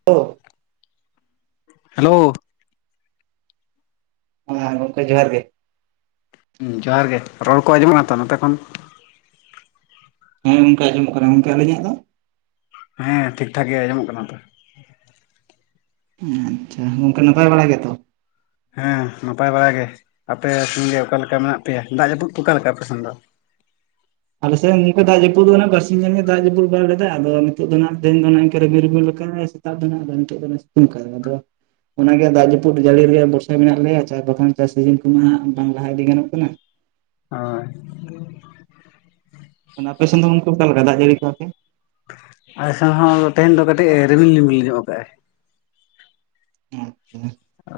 [inaudible] Hello ᱦᱮᱸ ᱜᱚᱢᱠᱮ ᱡᱚᱦᱟᱨ ᱜᱮ᱾ ᱦᱮᱸ ᱡᱚᱦᱟᱨ ᱜᱮ ᱨᱚᱲ ᱠᱚ ᱟᱸᱡᱚᱢᱚᱜ ᱠᱟᱱᱟ ᱛᱚ ᱱᱚᱛᱮ ᱠᱷᱚᱱ ᱦᱮᱸ ᱜᱚᱢᱠᱮ ᱟᱸᱡᱚᱢᱚᱜ ᱠᱟᱱᱟ ᱜᱚᱢᱠᱮ ᱟᱹᱞᱤᱧᱟᱜ ᱫᱚ? ᱦᱮᱸ ᱴᱷᱤᱠ ᱴᱷᱟᱠ ᱜᱮ ᱟᱸᱚᱢᱚᱜ ᱠᱟᱱᱟ ᱛᱳ᱾ ᱟᱪᱪᱷᱟ ᱜᱚᱢᱠᱮ ᱱᱟᱯᱟᱭ ᱵᱟᱲᱟ ᱜᱮᱛᱚ? ᱦᱮᱸ ᱱᱟᱯᱟᱭ ᱵᱟᱲᱟ ᱜᱮ ᱟᱯᱮ ᱥᱮᱱ ᱜᱮ ᱚᱠᱟ ᱞᱮᱠᱟ ᱢᱮᱱᱟᱜ ᱯᱮᱭᱟ ᱫᱟᱜ ᱡᱟᱹᱯᱩᱫ ᱚᱠᱟ ᱞᱮᱠᱟ ᱟᱯᱮ ᱥᱮᱱ ᱫᱚ? ᱟᱞᱮ ᱥᱮᱫ ᱱᱚᱝᱠᱟ ᱫᱟᱜ ᱡᱟᱹᱯᱩᱫ ᱫᱚ ᱱᱟᱜ ᱵᱟᱨᱥᱤᱧ ᱜᱟᱱ ᱜᱮ ᱫᱟᱜ ᱡᱟᱹᱯᱩᱫ ᱵᱟᱲᱟ ᱞᱮᱫᱟᱭ ᱟᱫ ᱱᱤᱛᱚᱜ ᱫᱚ ᱱᱟᱜ ᱛᱮᱦᱮᱧ ᱫᱚ ᱱᱚᱝᱠᱟᱱ ᱨᱤᱢᱤᱞ ᱨᱤᱢᱤᱞ ᱟᱠᱟᱫᱟᱭ ᱫᱟᱜ ᱵᱟᱱᱩᱜ-ᱟ ᱟᱫᱚ ᱱᱤᱛᱚᱜ ᱫᱚ ᱥᱤᱛᱩᱝ ᱟᱠᱟᱫ-ᱟᱭ ᱟᱫ᱾ ᱚᱱᱟᱜᱮ ᱫᱟᱜ ᱡᱟᱹᱯᱩᱫ ᱡᱟᱹᱲᱤ ᱨᱮᱭᱟᱜ ᱵᱷᱚᱨᱥᱟ ᱢᱮᱱᱟᱜ ᱞᱮᱭᱟ ᱪᱟᱥ ᱵᱟᱠᱷᱟᱱ ᱪᱟᱥ ᱥᱤᱡᱤᱱ ᱠᱚᱢᱟ ᱵᱟᱝ ᱞᱟᱦᱟ ᱤᱫᱤ ᱜᱟᱱᱚᱜ ᱠᱟᱱᱟ᱾ ᱳᱭ ᱢᱟᱱᱮ ᱟᱯᱮ ᱥᱮᱫ ᱫᱚ ᱚᱱᱠᱟ ᱚᱠᱟ ᱞᱮᱠᱟ ᱫᱟᱜ ᱡᱟᱹᱲᱤ ᱠᱚ ᱟᱛᱮ? ᱟᱞᱮᱥᱮᱱ ᱦᱚᱸ ᱛᱮᱦᱮᱧ ᱫᱚ ᱠᱟᱹᱴᱤᱡ ᱮ ᱨᱤᱢᱤᱞ ᱨᱤᱢᱤᱞ ᱧᱚᱜ ᱟᱠᱟᱫᱼᱟᱭ᱾ ᱚ ᱚ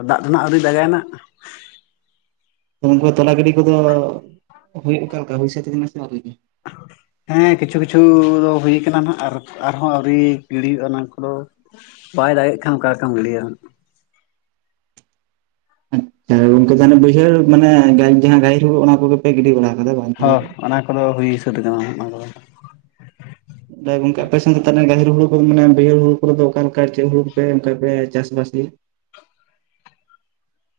ᱫᱟᱜ ᱫᱚ ᱱᱟᱜ ᱟᱹᱣᱨᱤ ᱫᱟᱜᱟᱭ ᱱᱟᱜ᱾ ᱱᱩᱠᱩ ᱛᱚᱞᱟ ᱜᱤᱰᱤ ᱠᱚᱫᱚ ᱦᱩᱭᱩᱜ ᱠᱟᱱ ᱠᱟᱢᱤ ᱦᱤᱥᱟᱵ ᱞᱮᱠᱟ ᱦᱩᱭ ᱨᱤᱜᱤ ᱦᱮᱸ ᱠᱤᱪᱷᱩ ᱠᱤᱪᱷᱩ ᱫᱚ ᱦᱩᱭ ᱠᱟᱱᱟ ᱱᱟᱦᱟᱜ ᱟᱨ ᱟᱨᱦᱚᱸ ᱟᱹᱣᱨᱤ ᱜᱤᱲᱤ-ᱟ ᱚᱱᱟ ᱠᱚᱫᱚ ᱵᱟᱭ ᱫᱟᱲᱮᱭᱟᱜ ᱠᱷᱟᱱ ᱚᱠᱟ ᱞᱮᱠᱟᱢ ᱞᱟᱹᱭ᱾ ᱮ ᱜᱚᱝᱠᱮ ᱛᱟᱦᱚᱞᱮ ᱵᱟᱹᱭᱦᱟᱹᱲ ᱢᱟᱱᱮ ᱜᱟᱹᱭ ᱡᱟᱦᱟᱸ ᱜᱟᱭ ᱦᱳᱲᱳ ᱚᱱᱟ ᱠᱚᱜᱮ ᱯᱮ ᱜᱤᱰᱤ ᱵᱟᱲᱟᱭ ᱠᱟᱫᱟ ᱵᱟᱝ? ᱛᱚᱞᱟ ᱦᱚᱸ ᱠᱚ ᱚᱱᱟ ᱠᱚᱫᱚ ᱦᱩᱭ ᱥᱟᱹᱛ ᱠᱟᱱᱟ ᱚᱱᱟ ᱠᱚᱫᱚ᱾ ᱫᱟᱭ ᱜᱚᱝᱠᱮ ᱟᱯᱮ ᱥᱮᱫ ᱫᱚ ᱛᱟᱦᱚᱞᱮ ᱜᱟᱦᱤᱨ ᱦᱩᱲᱩ ᱠᱚᱫᱚ ᱢᱟᱱᱮ ᱵᱟᱹᱭᱦᱟ. ᱦᱩᱲᱩ ᱠᱚᱫᱚ ᱚᱠᱟ ᱞᱮᱠᱟ ᱪᱮᱫ ᱦᱩᱲᱩ ᱠᱚᱯᱮ ᱚᱱᱠᱟ ᱯᱮ ᱪᱟᱥᱵᱟᱥ ᱜᱮᱭᱟ?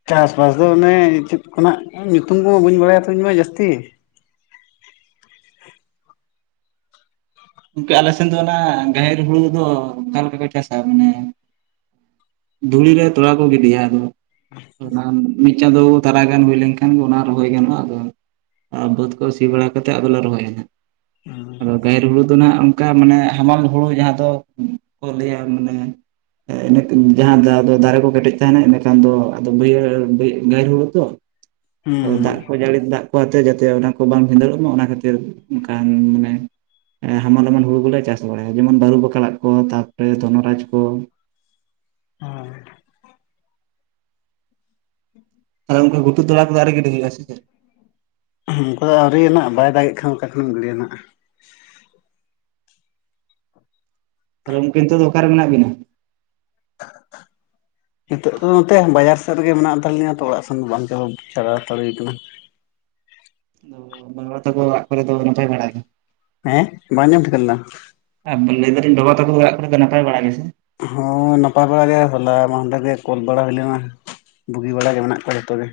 ᱪᱟᱥᱵᱟᱥ ᱫᱚ ᱚᱱᱮ ᱪᱮᱫ ᱠᱚ ᱱᱟᱜ ᱧᱩᱛᱩᱢ ᱠᱚᱦᱚ ᱵᱟᱹᱧ ᱵᱟᱲᱟᱭᱟ ᱛᱚ ᱤᱧ ᱢᱟ ᱡᱟᱹᱥᱛᱤ᱾ ᱜᱚᱝᱠᱮ ᱟᱞᱮ ᱥᱮᱱ ᱫᱚ ᱚᱱᱟ ᱜᱟᱦᱮᱨ ᱦᱩᱲᱩ ᱫᱚ ᱚᱠᱟ ᱞᱮᱠᱟ ᱠᱚ ᱪᱟᱥᱟ ᱢᱟᱱᱮ? ᱫᱷᱩᱲᱤ ᱨᱮ ᱛᱚᱞᱟ ᱠᱚ ᱜᱤᱰᱤᱭᱟ ᱟᱫᱚ ᱚᱱᱟ ᱢᱤᱫ ᱪᱟᱸᱫᱚ ᱛᱟᱨᱟ ᱜᱟᱱ ᱦᱩᱭ ᱞᱮᱱᱠᱷᱟᱱ ᱜᱮ ᱚᱱᱟ ᱨᱚᱦᱚᱭ ᱜᱟᱱᱚᱜᱼᱟ ᱟᱫᱚ ᱟ ᱵᱟᱹᱫᱽ ᱠᱚ ᱥᱤ ᱵᱟᱲᱟ ᱠᱟᱛᱮᱫ ᱟᱫᱚᱞᱮ ᱨᱚᱦᱚᱭᱟ ᱦᱟᱜ ᱟᱫᱚ ᱜᱟᱦᱤᱨ ᱦᱩᱲᱩ ᱫᱚ ᱚᱱᱠᱟ ᱢᱟᱱᱮ ᱦᱟᱢᱟᱞ ᱦᱩᱲᱩ ᱡᱟᱦᱟᱸ ᱫᱚ ᱠᱚ ᱞᱟᱹᱭᱟ ᱢᱟᱱᱮ ᱮᱜ ᱡᱟᱦᱟᱸ ᱫᱚ ᱫᱟᱨᱮ ᱠᱚ ᱠᱮᱴᱮᱡ ᱛᱟᱦᱮᱱᱟ ᱮᱸᱰᱮᱠᱷᱟᱱ ᱫᱚ ᱟᱫᱚ ᱵᱟᱹᱭᱦᱟᱹᱲ ᱦᱩᱲᱩ ᱛᱚ ᱦᱩᱸ ᱟᱫᱚ ᱫᱟᱜ ᱠᱚ ᱡᱟᱹᱲᱤ ᱫᱟᱜ ᱠᱚᱟᱛᱮ ᱡᱟᱛᱮ ᱚᱱᱟ ᱠᱚ ᱵᱟᱢ ᱵᱷᱤᱸᱫᱟᱹᱲᱚᱜ ᱢᱟ ᱚᱱᱟ ᱠᱷᱟᱛᱤᱨ ᱚᱱᱠᱟᱱ ᱢᱟᱱᱮ ᱮ ᱦᱟᱢᱟᱞ ᱦᱟᱢᱟᱞ ᱦᱩᱲᱩ ᱠᱚᱞᱮ ᱪᱟᱥ ᱵᱟᱲᱟᱭᱟ ᱡᱮᱢᱚᱱ ᱵᱟᱹᱨᱩ ᱵᱚᱠᱞᱟᱜ ᱠᱚ ᱛᱟᱨᱯᱚᱨᱮ ᱫᱷᱚᱱᱚᱨᱟᱡᱽ ᱠᱚ᱾ ᱳᱭ ᱟᱫᱚ ᱚᱱᱠᱟ ᱜᱷᱛᱩ ᱛᱚᱬᱟ ᱠᱚᱫᱚ ᱟᱣ. ᱨᱤ ᱜᱤᱰᱤ ᱦᱩᱭᱩᱜ-ᱟ ᱥᱮ ᱪᱮᱫ? ᱩᱱᱠᱩ ᱫᱚ ᱟᱹᱣᱨᱤᱭᱟᱱᱟᱜ ᱵᱟᱭ ᱫᱟᱜ ᱮᱫ ᱠᱷᱟᱱ ᱚᱠᱟ ᱠᱷᱚᱱᱚᱮᱢ ᱜᱤᱰᱤᱭᱟᱱᱟᱜ᱾ ᱛᱟᱦᱚᱞᱮ ᱜᱚᱝᱠᱮ ᱱᱤᱛᱚᱜ ᱫᱚ ᱚᱠᱟ ᱨᱮ ᱢᱮᱱᱟᱜ ᱵᱤᱱᱟ? ᱱᱤᱛᱚᱜ ᱫᱚ ᱱᱚᱛᱮ ᱵᱟᱡᱟᱨ ᱥᱮᱫ ᱨᱮᱜᱮ ᱢᱮᱱᱟᱜ ᱦᱟᱛᱟᱲ ᱞᱤᱧᱟ᱾ ᱛᱚ ᱚᱲᱟᱜ ᱥᱮᱱ ᱫᱚ ᱵᱟᱝ ᱪᱟᱞᱟ ᱪᱟᱞᱟᱣ ᱦᱟᱛᱟᱲ ᱦᱩᱭ ᱠᱟᱱᱟ। ᱚ ᱵᱟᱝᱞᱟ ᱛᱟᱠᱚ ᱚᱲᱟᱜ ᱠᱚᱨᱮ ᱫᱚ ᱱᱟᱯᱟᱭ ᱵᱟᱲᱟ ᱜᱮ? ᱦᱮᱸ ᱵᱟᱝ ᱟᱸᱡᱚᱢ ᱴᱷᱤᱠᱟᱹ ᱞᱮᱱᱟ? ᱮᱜ ᱞᱟᱹᱭᱫᱟᱞᱤᱧ ᱵᱟᱵᱟ ᱛᱟᱠᱚ ᱫᱚ ᱚᱱᱟᱜ ᱠᱚᱨᱮ ᱫᱚ ᱱᱟᱯᱟᱭ ᱵᱟᱲᱟ ᱜᱮ ᱥᱮ? ᱦᱚᱸ ᱱᱟᱯᱟᱭ ᱵᱟᱲᱟ ᱜᱮ ᱦᱚᱞᱟ ᱢᱟᱦᱫᱷᱮᱨ ᱜᱮ ᱠᱳᱞ ᱵᱚᱲᱟ ᱦᱚᱭ ᱞᱮᱱᱟ। ᱵᱩᱜᱤ ᱵᱟᱲᱟ ᱜᱮ ᱢᱮᱱᱟᱜ ᱠᱚᱣᱟ ᱡᱷᱚᱛᱚᱜᱮ।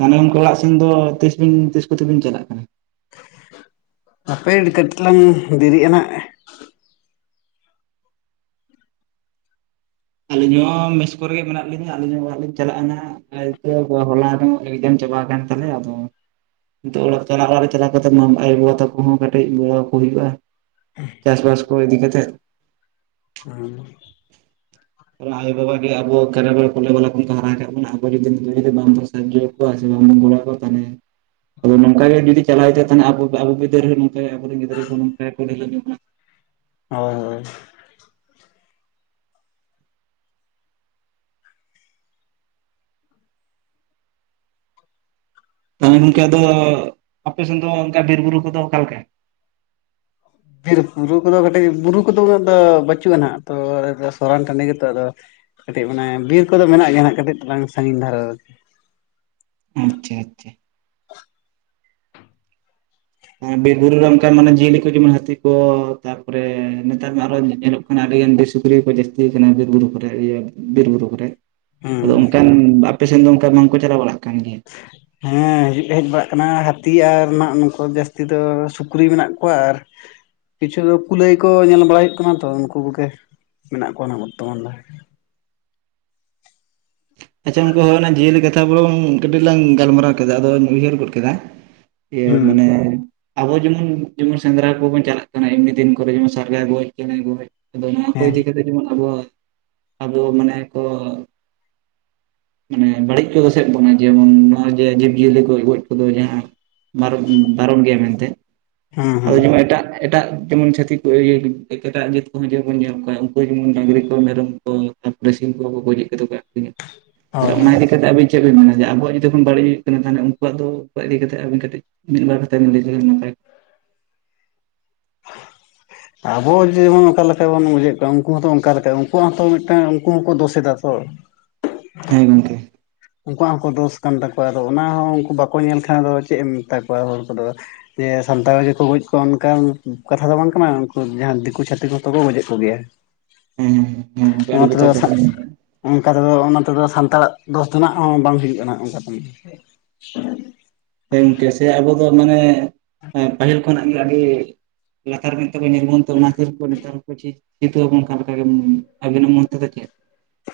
ᱛᱟᱦᱟᱞᱮ ᱜᱚᱝᱠᱮ ᱚᱲᱟᱜ ᱥᱮᱱ ᱫᱚ ᱛᱤᱥ ᱵᱤᱱ ᱛᱤᱥ ᱠᱚᱛᱮ ᱵᱤᱱ ᱪᱟᱞᱟᱜ ᱠᱟᱱᱟ? ᱦᱟᱯᱮ ᱠᱟᱹᱴᱤᱡ ᱛᱟᱞᱟᱝ ᱫᱤᱨᱤᱟᱱᱟ ᱱᱟᱦᱟᱜ। ᱟᱹᱞᱤᱧ ᱦᱚᱸ ᱢᱮᱥ ᱠᱚᱨᱮ ᱜᱮ ᱢᱮᱱᱟᱜ ᱞᱤᱧᱟᱹ᱾ ᱟᱹᱞᱤᱧ ᱦᱚᱸ ᱚᱲᱟᱜ ᱞᱤᱧ ᱪᱟᱞᱟᱜᱼᱟ ᱱᱟᱦᱟᱜ। [unintelligible] ᱦᱚᱞᱟ ᱫᱚ ᱮᱠᱡᱟᱢ ᱪᱟᱵᱟ ᱠᱟᱱᱟᱱ ᱛᱟᱞᱮᱭᱟ᱾ ᱟᱫᱚ ᱱᱤᱛᱚᱜ ᱚᱲᱟᱜ ᱪᱟᱞᱟᱜ ᱚᱲᱟᱜ ᱨᱮ ᱪᱟᱞᱟᱣ ᱠᱟᱛᱮᱜ ᱢᱟ ᱟᱭᱳᱼᱵᱟᱵᱟ ᱛᱟᱠᱚ ᱦᱚᱸ ᱠᱟᱹᱴᱤᱡ ᱜᱚᱲᱚ ᱟᱠᱚ ᱦᱩᱭᱩᱜᱼᱟ। ᱪᱟᱥᱵᱟᱥ ᱠᱚ ᱤᱫᱤ ᱠᱟᱛᱮᱫ᱾ ᱦᱮᱸ ᱟᱨ ᱟᱭᱳᱼᱵᱟᱵᱟ ᱜᱮ ᱟᱵᱚ ᱠᱟᱨᱵᱟᱨ ᱠᱚᱞᱮ ᱵᱟᱞᱮ ᱠᱷᱚᱱ ᱠᱚ ᱦᱟᱨᱟ ᱠᱟᱜ ᱵᱚᱱᱟ ᱟᱵᱚ ᱜᱮ ᱡᱩᱫᱤ ᱵᱟᱝ ᱵᱚᱱ ᱥᱟᱦᱟᱡᱡᱚ ᱠᱚᱣᱟ ᱥᱮ ᱵᱟᱝ ᱵᱚᱱ ᱜᱚᱲᱚ ᱟᱠᱚᱣᱟ ᱛᱟᱦᱚᱞᱮ ᱟᱫᱚ ᱱᱚᱝᱠᱟ ᱜᱮ ᱡᱩᱫᱤ ᱪᱟᱞᱟᱣ ᱤᱫᱤᱜᱼᱟ ᱛᱟᱦᱟᱞᱮ ᱟᱵᱚ ᱟᱵᱚ ᱵᱤᱫᱟᱹᱞ ᱨᱮ ᱱᱚᱝᱠᱟ ᱟᱵᱚᱨᱮᱱ ᱜᱤᱫᱽᱨᱟᱹ ᱠᱚ ᱱᱚᱝᱠᱟ ᱠᱚ ᱰᱷᱤᱞᱟᱹᱢᱤ ᱵᱚᱱᱟ᱾ ᱦᱳᱭ ᱛᱟᱦᱟᱞᱮ ᱜᱚᱝᱠᱮ ᱟᱫᱚ ᱟᱯᱮ ᱥᱮᱱ ᱫᱚ ᱚᱱᱠᱟ ᱵᱤᱨ ᱵᱩᱨᱩ ᱠᱚᱫᱚ ᱚᱠᱟ ᱞᱮᱠᱟ? ᱵᱤᱨ ᱵᱩᱨᱩ ᱠᱚᱫᱚ ᱠᱟᱹᱴᱤᱡ ᱵᱩᱨᱩ ᱠᱚᱫᱚ ᱩᱱᱟᱹᱜ ᱫᱚ ᱵᱟᱹᱪᱩᱜᱼᱟ ᱱᱟ ᱦᱟᱸᱜ, ᱛᱚ ᱟᱞᱮ ᱫᱚ ᱥᱚᱨᱟᱱ ᱴᱟᱺᱰᱤ ᱜᱮᱛᱚ। ᱟᱫᱚ ᱼᱼ ᱠᱟᱹᱴᱤᱡ ᱢᱟᱱᱮ ᱵᱤᱨ ᱠᱚᱫᱚ ᱢᱮᱱᱟᱜ ᱜᱮᱭᱟ ᱱᱟᱼᱦᱟᱸᱜ ᱠᱟᱹᱴᱤᱡ ᱛᱟᱞᱟᱝ ᱥᱟᱺᱜᱤᱧ ᱫᱷᱟᱨᱟ ᱨᱮ ᱟᱪᱪᱷᱟ ᱟᱪᱪᱷᱟ ᱵᱤᱨ ᱵᱩᱨᱩ ᱨᱮ ᱚᱱᱠᱟᱱ ᱢᱟᱱᱮ ᱡᱤᱭᱟᱹᱞᱤ ᱠᱚ ᱡᱮᱢᱚᱱ ᱦᱟᱹᱛᱤ ᱠᱚ, ᱛᱟᱨᱯᱚᱨᱮ ᱱᱮᱛᱟᱨ ᱢᱟ ᱟᱨᱦᱚᱸ ᱧᱮᱞᱚᱜ ᱼᱼ ᱢᱟᱱᱮ ᱟᱹᱰᱤᱜᱟᱱ ᱵᱤᱨ ᱥᱩᱠᱨᱤ ᱠᱚ ᱡᱟᱹᱥᱛᱤ ᱠᱟᱱᱟ ᱵᱤᱨ ᱵᱩᱨᱩ ᱠᱚᱨᱮ ᱤᱭᱟᱹ ᱵᱤᱨ ᱵᱩᱨᱩ ᱠᱚᱨᱮ। ᱟᱫᱚ ᱦᱩᱸ ᱚᱱᱠᱟᱱ ᱟᱯᱮ ᱥᱮᱱ ᱫᱚ ᱚᱱᱠᱟ ᱵᱟᱝᱠᱚ ᱪᱟᱞᱟᱣ ᱵᱟᱲᱟᱜ ᱠᱟᱱ ᱜᱮᱭᱟ? ᱦᱮᱸ ᱦᱤᱡᱩᱜ ᱫᱚ ᱦᱮᱡ ᱵᱟᱲᱟᱜ ᱠᱟᱱᱟ ᱦᱟᱹᱛᱤ ᱟᱨ ᱱᱟᱼᱦᱟᱸᱜ ᱱᱩᱠᱩ ᱡᱟᱹᱥᱛᱤ ᱫᱚ ᱥᱩᱠᱨᱤ ᱢᱮᱱᱟᱜ ᱠᱚᱣᱟ ᱟᱨ ᱼᱼ ᱠᱤᱪᱷᱩ ᱫᱚ ᱠᱩᱞᱟᱹᱭ ᱠᱚ ᱧᱮᱞ ᱵᱟᱲᱟᱭ ᱦᱩᱭᱩᱜ ᱠᱟᱱᱟ ᱛᱚ ᱩᱱᱠᱩ ᱠᱚᱜᱮ ᱢᱮᱱᱟᱜ ᱠᱚᱣᱟ ᱱᱟ-ᱦᱟᱸᱜ ᱵᱚᱨᱛᱚᱢᱟᱱ ᱫᱚ। ᱟᱪᱪᱷᱟ ᱩᱱᱠᱩ ᱚᱱᱟ ᱡᱤᱭᱟᱹᱞᱤ ᱠᱟᱛᱷᱟ ᱵᱚᱞᱚᱝ ᱠᱟᱹᱴᱤᱡ ᱞᱟᱝ ᱜᱟᱞᱢᱟᱨᱟᱣ ᱠᱮᱫᱟ, ᱟᱫᱚᱧ ᱩᱭᱦᱟᱹᱨ ᱜᱚᱫ ᱠᱮᱫᱟ। ᱤᱭᱟᱹ ᱦᱩᱸ ᱢᱟᱱᱮ ᱼᱼ ᱟᱵᱚ ᱡᱮᱢᱚᱱ ᱡᱮᱢᱚᱱ ᱥᱮᱸᱫᱽᱨᱟ ᱠᱚᱵᱚᱱ ᱪᱟᱞᱟᱜ ᱠᱟᱱᱟ ᱮᱢᱱᱤ ᱫᱤᱱ ᱠᱚᱨᱮ, ᱡᱮᱢᱚᱱ ᱥᱟᱨᱜᱟ ᱜᱚᱡ ᱪᱮᱸᱬᱮ ᱜᱚᱡ। ᱟᱫᱚ ᱱᱚᱣᱟ ᱠᱚ ᱦᱮᱸ ᱤᱫᱤ ᱠᱟᱛᱮ ᱡᱮᱢᱚᱱ ᱟᱵᱚ, ᱟᱵᱚ ᱢᱟᱱᱮ ᱠᱚ ᱼ ᱢᱟᱱᱮ ᱵᱟᱹᱲᱤᱡ ᱠᱚ ᱫᱚᱥᱮᱫ ᱵᱚᱱᱟ ᱡᱮᱢᱚᱱ ᱱᱚᱼᱚᱭ ᱡᱮ ᱡᱤᱵᱽ ᱡᱤᱭᱟᱹᱞᱤ ᱠᱚ ᱜᱚᱡ ᱠᱚᱫᱚ ᱡᱟᱦᱟᱸ ᱼᱼ ᱵᱟᱨᱚᱱ ᱵᱟᱨᱚᱱ ᱜᱮᱭᱟ ᱢᱮᱱᱛᱮ᱾ ᱦᱩᱸ ᱟᱫᱚ ᱦᱩᱸ ᱡᱮᱢᱚᱱ ᱮᱴᱟᱜ ᱼᱼ ᱮᱴᱟᱜ ᱡᱮᱢᱚᱱ ᱪᱷᱟᱹᱛᱤᱠ ᱠᱚ ᱤᱭᱟᱹ ᱮᱴᱟᱜ ᱡᱟᱹᱛ ᱠᱚᱦᱚᱸ ᱡᱮ ᱵᱚᱱ ᱧᱮᱞ ᱠᱚᱣᱟ, ᱩᱱᱠᱩ ᱡᱮᱢᱚᱱ ᱰᱟᱝᱨᱤ ᱠᱚ ᱢᱮᱨᱚᱢ ᱼᱼ ᱛᱟᱯᱚᱨᱮ ᱥᱤᱢ ᱠᱚ ᱠᱚ ᱜᱚᱡᱮᱫ ᱠᱚᱛᱮ ᱠᱚ ᱟᱠᱷᱨᱤᱧᱟ। ᱛᱟᱦᱟᱞᱮ ᱦᱳᱭ ᱚᱱᱟ ᱦᱳᱭ ᱤᱫᱤ ᱠᱟᱛᱮᱫ ᱟᱵᱤᱱ ᱪᱮᱫ ᱵᱤᱱ ᱢᱮᱱᱟ? ᱡᱮ ᱟᱵᱚᱣᱟᱜ ᱡᱩᱫᱤ ᱠᱷᱚᱱ [unintelligible] ᱵᱟᱹᱲᱤᱡ ᱦᱩᱭᱩᱜ ᱠᱟᱱᱟ᱾ ᱛᱟᱦᱟᱞᱮ ᱩᱱᱠᱩᱣᱟᱜ ᱫᱚ ᱤᱫᱤ ᱠᱟᱛᱮᱜ ᱟᱹᱵᱤᱱ ᱠᱟᱹᱴᱤᱡ ᱼᱼ ᱢᱤᱫ ᱵᱟᱨ ᱠᱟᱛᱷᱟ ᱵᱤᱱ ᱞᱟᱹᱭ ᱞᱮᱠᱷᱟᱱ ᱱᱟᱯᱟᱭ ᱼᱼ ᱟᱵᱚ ᱡᱮᱢᱚᱱ ᱚᱠᱟ ᱞᱮᱠᱟ ᱵᱚᱱ ᱵᱩᱡᱷᱮᱫ ᱠᱚᱣᱟ ᱩᱱᱠᱩ ᱦᱚᱸᱛᱚ ᱚᱱᱠᱟ ᱞᱮᱠᱟ᱾ ᱩᱱᱠᱩᱣᱟᱜ ᱦᱚᱸᱛᱚ ᱢᱤᱫᱴᱟᱝ ᱩᱱᱠᱩ ᱦᱚᱸᱠᱚ ᱫᱳᱥ ᱮᱫᱟ ᱛᱚ। ᱦᱮᱸ ᱜᱚᱢᱠᱮ ᱩᱱᱠᱩᱣᱟᱜ ᱦᱚᱸ ᱛᱚ ᱫᱳᱥ ᱠᱟᱱ ᱛᱟᱠᱚᱣᱟ ᱟᱫᱚ ᱚᱱᱟ ᱦᱚᱸ ᱩᱱᱠᱩ ᱵᱟᱠᱚ ᱧᱮᱞ ᱠᱷᱟᱱ ᱫᱚ ᱪᱮᱫ ᱮᱢ ᱢᱮᱛᱟ ᱠᱚᱣᱟ ᱦᱚᱲ ᱠᱚᱫᱚ। ᱡᱮ ᱥᱟᱱᱛᱟᱲ ᱜᱮᱠᱚ ᱜᱚᱡ ᱠᱚᱣᱟ ᱚᱱᱠᱟᱱ ᱠᱟᱛᱷᱟ ᱫᱚ ᱵᱟᱝ ᱠᱟᱱᱟ ᱩᱱᱠᱩ ᱡᱟᱦᱟᱸ ᱫᱤᱠᱩ ᱪᱷᱟᱹᱛᱤᱠ ᱦᱚᱸᱛᱚ ᱠᱚ ᱜᱚᱡᱮᱫ ᱠᱚᱜᱮᱭᱟ। ᱦᱮᱸ ᱦᱮᱸ ᱦᱮᱸ ᱜᱚᱝᱠᱮ ᱚᱱᱟ ᱟᱹᱰᱤ ᱛᱮᱫᱚ ᱡᱚᱛᱷᱟᱛ ᱥᱟ ᱠᱟᱛᱷᱟ ᱵᱤᱱ ᱢᱮᱱ ᱠᱟᱜᱼᱟ ᱚᱱᱠᱟ ᱛᱮᱫᱚ ᱚᱱᱟ ᱛᱮᱫᱚ ᱥᱟᱱᱛᱟᱲᱟᱜ ᱫᱚᱥ ᱼᱼ ᱛᱮᱱᱟᱜ ᱦᱚᱸ ᱵᱟᱝ ᱦᱩᱭᱩᱜ ᱠᱟᱱᱟ ᱚᱱᱠᱟᱛᱮ ᱢᱟ। ᱦᱮᱸ ᱜᱚᱝᱠᱮ ᱥᱮ ᱟᱵᱚ ᱫᱚ ᱢᱟᱱᱮ ᱯᱟᱹᱦᱤᱞ ᱠᱷᱚᱱᱟᱜ ᱜᱮ ᱟᱹᱰᱤ ᱼᱼ ᱞᱟᱛᱟᱨ ᱢᱮᱫ ᱛᱮᱠᱚ ᱧᱮᱞ ᱵᱚᱱ ᱛᱮ ᱚᱱᱟ ᱠᱷᱟᱹᱛᱤᱨ ᱠᱚ ᱢᱮᱛᱟᱢᱟ ᱠᱚ ᱡᱮ ᱼᱼ ᱠᱤᱱᱛᱩ ᱟᱵᱚᱱ ᱚᱱᱠᱟ ᱞᱮᱠᱟ ᱜᱮ ᱟᱵᱤᱱᱟᱜ ᱢᱮᱱᱛᱮ ᱫᱚ ᱪᱮᱫ?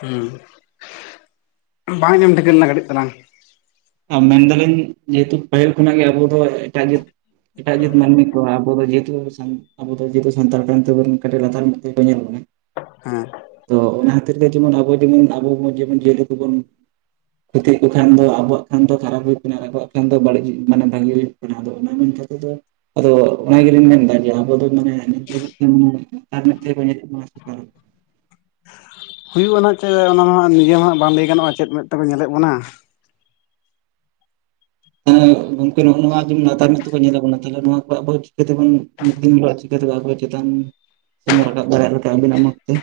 ᱦᱩᱸ ᱵᱟᱝ ᱟᱸᱡᱚᱢ ᱴᱷᱤᱠᱟᱹ ᱞᱮᱱᱟ ᱠᱟᱹᱴᱤᱡ ᱛᱟᱞᱟᱝ। ᱢᱮᱱᱫᱟᱞᱤᱧ ᱡᱮᱦᱮᱛᱩ ᱯᱟᱹᱦᱤᱞ ᱠᱷᱚᱱᱟᱜ ᱜᱮ ᱟᱵᱚ ᱫᱚ ᱮᱴᱟᱜ ᱜᱮ ᱮᱴᱟᱜ ᱡᱟᱹᱛ ᱢᱟᱱᱢᱤ ᱠᱚ ᱟᱵᱚ ᱫᱚ ᱡᱮᱦᱮᱛᱩ ᱥᱟᱱ ᱟᱵᱚ ᱫᱚ ᱡᱮᱦᱮᱛᱩ ᱥᱟᱱᱛᱟᱲ ᱠᱟᱱ ᱛᱮᱵᱚᱱ ᱠᱟᱹᱴᱤᱡ ᱞᱟᱛᱟᱨ ᱢᱮᱫ ᱛᱮᱜᱮ ᱠᱚ ᱧᱮᱞ ᱵᱚᱱᱟ᱾ ᱦᱮᱸ ᱛᱚ ᱚᱱᱟ ᱠᱷᱟᱹᱛᱤᱨ ᱜᱮ ᱡᱮᱢᱚᱱ ᱟᱵᱚ ᱡᱮᱢᱚᱱ ᱠᱷᱟᱹᱛᱤᱨ ᱜᱮ ᱟᱵᱚ ᱡᱮᱢᱚᱱ ᱡᱤᱭᱟᱹᱞᱤ ᱠᱚᱵᱚᱱ ᱠᱷᱚᱛᱤᱭᱮᱜ ᱠᱚ ᱛᱟᱦᱮᱱ ᱫᱚ ᱟᱵᱚᱣᱟᱜ ᱮᱱᱠᱷᱟᱱ ᱫᱚ ᱠᱷᱟᱨᱟᱯ ᱦᱩᱭᱩᱜ ᱠᱟᱱᱟ ᱟᱨ ᱟᱵᱚᱣᱟᱜ ᱠᱷᱟᱱ ᱫᱚ ᱵᱟᱹᱲᱤᱡ ᱦᱩᱭᱩ ᱢᱟᱱᱮ ᱵᱷᱟᱹᱜᱤ ᱦᱩᱭᱩᱜ ᱠᱚᱱᱟ ᱟᱫᱚ ᱚᱱᱟ ᱢᱮᱱ ᱠᱟᱛᱮ ᱫᱚ ᱟᱫᱚ ᱚᱱᱟ ᱜᱮᱞᱤᱧ ᱢᱮᱱᱫᱟ ᱡᱮ ᱟᱵᱚ ᱫᱚ ᱢᱟᱱᱮ ᱡᱟᱹᱱᱤᱡ ᱠᱷᱟᱱ ᱟᱨ ᱢᱤᱫ ᱛᱮ ᱦᱩᱭᱩᱜᱼᱟ ᱱᱟᱜ ᱪᱮ ᱚᱱᱟ ᱢᱟ ᱦᱟᱸᱜ ᱱᱤᱡᱮ ᱦᱚᱸ ᱵᱟᱝ ᱞᱟᱹᱭ ᱜᱟᱱᱚᱜᱼᱟ ᱪᱮᱫ ᱢᱮᱫ ᱛᱮᱠᱚ ᱧᱮᱞᱮᱫ ᱵᱚᱱᱟ᱾ ᱦᱮᱸ ᱜᱚᱝᱠᱮ ᱱᱚᱜ ᱱᱚᱣᱟ ᱡᱮᱢᱚᱱ ᱞᱟᱛᱟᱨ ᱢᱮᱫ ᱛᱮᱠᱚ ᱧᱮᱞᱮᱫ ᱵᱚᱱᱟ ᱛᱟᱦᱟᱞᱮ ᱱᱚᱣᱟ ᱟᱵᱚ ᱪᱤᱠᱟᱹᱛᱮᱵᱚᱱ ᱪᱚ ᱟᱨᱦᱚ ᱪᱮᱛᱟᱱ ᱥᱮᱫ ᱮᱢ ᱨᱟᱠᱟᱵ ᱫᱟᱲᱮᱭᱟᱜ ᱞᱮᱠᱟ ᱟᱹᱵᱤᱱᱟᱜ ᱢᱚᱛ ᱛᱮ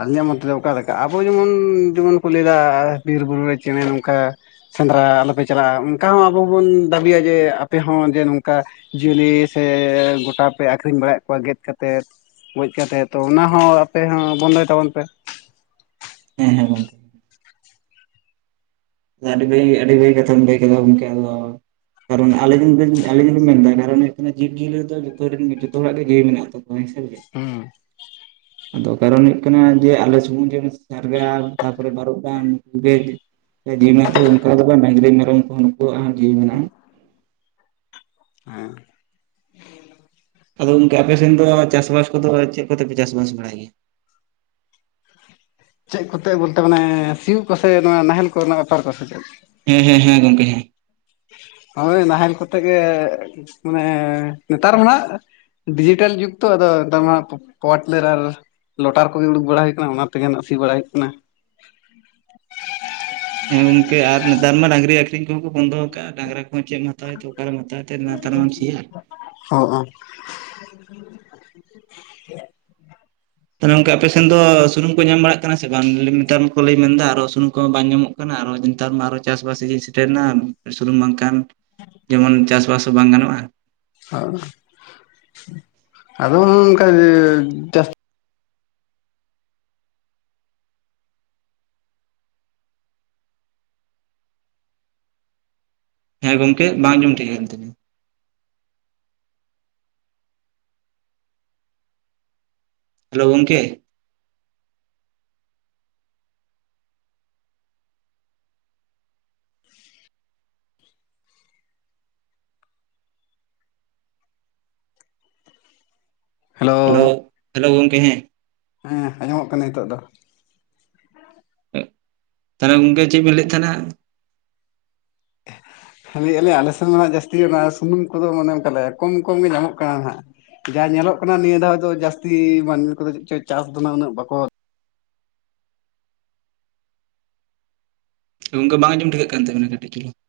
ᱟᱞᱤᱧᱟᱹᱜ ᱢᱚᱛ ᱛᱮ ᱫᱚ ᱚᱠᱟ ᱞᱮᱠᱟ ᱟᱵᱚ ᱡᱮᱢᱚᱱ ᱡᱮᱢᱚᱱ ᱠᱚ ᱞᱟᱹᱭᱫᱟ ᱵᱤᱨᱵᱩᱨᱩ ᱨᱮ ᱪᱮᱸᱬᱮ ᱱᱚᱝᱠᱟ ᱥᱮᱸᱫᱽᱨᱟ ᱟᱞᱚᱯᱮ ᱪᱟᱞᱟᱜᱼᱟ ᱚᱱᱠᱟ ᱦᱚᱸ ᱟᱵᱚ ᱦᱚᱸ ᱵᱚᱱ ᱫᱟᱹᱵᱤᱭᱟ ᱡᱮ ᱟᱯᱮ ᱦᱚᱸ ᱡᱮ ᱱᱚᱝᱠᱟ ᱡᱤᱭᱟᱹᱞᱤ ᱥᱮ ᱜᱚᱴᱟ ᱯᱮ ᱟᱹᱠᱷᱨᱤᱧ ᱵᱟᱲᱟᱭᱮᱫ ᱠᱚᱣᱟ ᱜᱮᱫ ᱠᱟᱛᱮᱫ ᱜᱚᱡ ᱠᱟᱛᱮᱫ ᱛᱚ ᱚᱱᱟ ᱦᱚᱸ ᱟᱯᱮ ᱦᱚᱸ ᱵᱚᱱᱫᱚᱭ ᱛᱟᱵᱚᱱ ᱯᱮ᱾ ᱦᱮᱸ ᱦᱮᱸ ᱜᱚᱝᱠᱮ ᱾ ᱟᱹᱰᱤ ᱵᱟᱹᱭ ᱟᱹᱰᱤ ᱵᱷᱟᱜᱮ ᱠᱟᱛᱷᱟᱢ ᱞᱟᱹᱭ ᱠᱮᱫᱟ ᱜᱚᱢᱠᱮ ᱟᱫᱚ ᱠᱟᱨᱚᱱ ᱟᱞᱤᱧ ᱟᱞᱤᱧ ᱢᱮᱱ ᱫᱟ ᱠᱟᱨᱚᱱ ᱦᱩᱭᱩᱜ ᱠᱟᱱᱟ ᱡᱤᱵᱽ ᱡᱤᱭᱟᱹᱞᱤ ᱫᱚ ᱡᱚᱛᱚ ᱨᱮᱱ ᱜᱤ ᱡᱚᱛᱚ ᱦᱚᱲᱟᱜ ᱜᱮ ᱡᱤᱣᱤ ᱢᱮᱱᱟᱜᱼᱟ ᱛᱚ᱾ [inaudible] ᱦᱩᱸ ᱟᱫᱚ ᱠᱟᱨᱚᱱ ᱦᱩᱭᱩᱜᱜ ᱠᱟᱱᱟ ᱡᱮ ᱟᱞᱮ ᱥᱩᱢᱩᱝ ᱡᱮ ᱩᱱᱤ ᱥᱟᱨᱜᱟ ᱛᱟᱯᱚᱨᱮ ᱵᱟᱨᱩᱵᱰᱟᱸᱜ [unintelligible] ᱡᱤᱣᱤ ᱢᱮᱱᱟᱜ ᱛᱚ ᱚᱱᱠᱟ ᱫᱚ ᱵᱟᱝ ᱰᱟᱝᱨᱤ ᱢᱮᱨᱚᱢ ᱠᱚ ᱱᱩᱠᱩᱣᱟᱜ ᱡᱤᱣᱤ ᱢᱮᱱᱟᱜᱼᱟ᱾ ᱦᱮᱸ ᱾ ᱟᱫᱚ ᱜᱚᱝᱠᱮ ᱟᱯᱮᱥᱮᱱ ᱫᱚ ᱪᱟᱥᱵᱟᱥ ᱠᱚᱫᱚ ᱪᱮᱫ ᱠᱚᱛᱮᱯᱮ ᱪᱟᱥᱵᱟᱥ ᱵᱟᱲᱟᱭ ᱜᱮᱭᱟ? ᱪᱮᱫ ᱠᱚᱛᱮ ᱵᱚᱞᱛᱮ ᱢᱟᱱᱮ ᱥᱤᱭᱜ ᱠᱚᱥᱮ ᱱᱚᱣᱟ ᱱᱟᱦᱮᱞ ᱠᱚᱨᱮ ᱱᱟᱸᱜ ᱵᱮᱯᱟᱨ ᱠᱚᱥᱮ ᱪᱮᱫ ᱦᱮᱸ ᱦᱮᱸ ᱦᱮᱸ ᱜᱚᱝᱠᱮ ᱦᱮᱸ ᱾ ᱦᱳᱭ ᱱᱟᱦᱮᱞ ᱠᱚᱛᱮ ᱜᱮ ᱢᱟᱱᱮ ᱱᱮᱛᱟᱨ ᱢᱟ ᱱᱟᱷᱜ ᱰᱤᱡᱤᱴᱮᱞ ᱡᱩᱜᱽ ᱛᱚ ᱟᱫᱚ [inaudible] ᱞᱚᱴᱟᱨ ᱠᱚᱜᱮ ᱩᱰᱩᱠ ᱵᱟᱲᱟ ᱦᱩᱭᱩᱜ ᱠᱟᱱᱟ ᱚᱱᱟ ᱛᱮᱜᱮ ᱱᱟᱜ ᱥᱤ ᱵᱟᱲᱟ ᱦᱩᱭᱩᱜ ᱠᱟᱱᱟ᱾ ᱦᱮᱸ ᱜᱚᱝᱠᱮ ᱟᱨ ᱱᱮᱛᱟᱨ ᱢᱟ ᱰᱟᱝᱨᱤ ᱟᱠᱷᱨᱤᱧ ᱠᱚᱦᱚᱸ ᱠᱚ ᱵᱚᱱᱫᱚ ᱠᱟᱜᱼᱟ, ᱰᱟᱝᱨᱟ ᱠᱚᱦ ᱪᱮᱫ ᱛᱟᱭ ᱛᱚ ᱚᱠᱟᱨᱮᱢ ᱦᱟᱛᱟᱣ ᱛᱮ ᱱᱮᱛᱟᱨ ᱢᱟᱢ ᱥᱤᱭᱟ ᱦᱚᱸ ᱚ ᱾ [unintelligible] ᱛᱟᱦᱚᱞᱮ ᱜᱚᱝᱠᱮ ᱟᱯᱮ ᱥᱮᱱ ᱫᱚ ᱥᱩᱱᱩᱢ ᱠᱚ ᱧᱟᱢ ᱵᱟᱲᱟᱜ ᱠᱟᱱᱟ ᱥᱮ ᱵᱟᱝ ᱱᱮᱛᱟᱨ ᱢᱟᱠᱚ ᱞᱟᱹᱭ ᱢᱮᱱᱫᱟ ᱟᱨᱚ ᱥᱩᱱᱩᱢ ᱠᱚᱦᱚᱸ ᱵᱟᱝ ᱧᱟᱢᱚᱜ ᱠᱟᱱᱟ ᱠᱟᱱᱟ ᱟᱨᱚ ᱱᱮᱛᱟᱨ ᱢᱟ ᱟᱨᱚ ᱪᱟᱥᱵᱟᱥ ᱥᱤᱡᱮᱱ ᱥᱮᱴᱮᱨᱱᱟ ᱥᱩᱱᱩᱢ ᱵᱟᱝᱠᱷᱟᱱ ᱡᱮᱢᱚᱱ ᱪᱟᱥᱵᱟᱥ ᱦᱚᱸ ᱵᱟᱝ ᱜᱟᱱᱚᱜᱼᱟ ᱾ ᱦ ᱟᱫᱚ ᱚᱱᱠᱟ ᱡᱟᱹᱥ ᱦᱮᱸ ᱜᱚᱝᱠᱮ ᱵᱟᱝ ᱡᱚᱢ ᱴᱷᱤᱠᱟᱹᱜ ᱠᱟᱱ ᱛᱟᱹᱵᱤᱱᱟ? ᱦᱮᱞᱳ ᱜᱚᱢᱠᱮ ᱾ ᱦᱮᱞᱳ ᱦᱮᱞᱳ ᱜᱚᱢᱠᱮ ᱦᱮ ᱦᱮᱸ ᱟᱸᱡᱚᱢᱚᱜ ᱠᱟᱱᱟ ᱱᱤᱛᱚᱜ ᱫᱚ ᱾ ᱛᱟᱦᱚᱞᱮ ᱜᱚᱝᱠᱮ ᱪᱮᱫ ᱵᱮᱱ ᱞᱟᱹᱭᱮᱫ ᱛᱟᱦᱮᱱᱟ? ᱦᱮᱸ ᱞᱟᱹᱭ ᱟᱹᱞᱤᱧ ᱥᱮᱱ ᱫᱚ ᱱᱟᱷᱜ ᱡᱟᱹᱥᱛᱤ ᱚᱱᱟ ᱥᱩᱱᱩᱢ ᱠᱚᱫᱚ ᱢᱟᱱᱮ ᱚᱱᱠᱟ ᱞᱮ ᱠᱚᱢ ᱠᱚᱢ ᱜᱮ ᱧᱟᱢᱚᱜ ᱠᱟᱱᱟ ᱱᱟᱷᱜ ᱾ ᱡᱟ ᱧᱮᱞᱚᱜ ᱠᱟᱱᱟ ᱱᱤᱭᱟᱹ ᱫᱷᱟᱣ ᱫᱚ ᱡᱟᱹᱟᱥᱛᱤ ᱢᱟᱹᱱᱢᱤ ᱠᱚᱫᱚ ᱪᱮᱫᱪᱚ ᱪᱟᱥ ᱫᱚ ᱩᱱᱟᱹᱜ ᱵᱟᱠᱚ ᱜᱚᱝᱠᱮ ᱵᱟᱝ ᱟᱸᱚᱢ ᱴᱷᱤᱠᱟᱹᱜ ᱠᱟᱱ ᱛᱟᱵᱮᱱᱟ ᱠᱟᱹᱴᱤᱡ ᱪᱩᱞᱳᱜ ᱾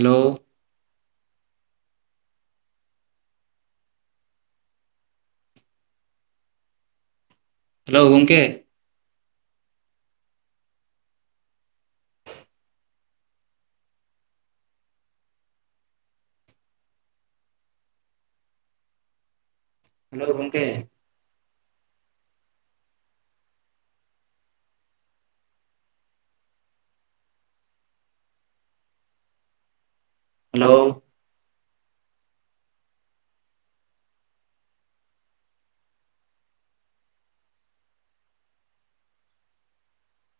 ᱦᱮᱞᱳ ᱾ ᱦᱮᱞᱳ ᱜᱚᱢᱠᱮ ᱾ ᱦᱮᱞᱳ ᱜᱚᱢᱠᱮ ᱾ ᱦᱮᱞᱳ ᱾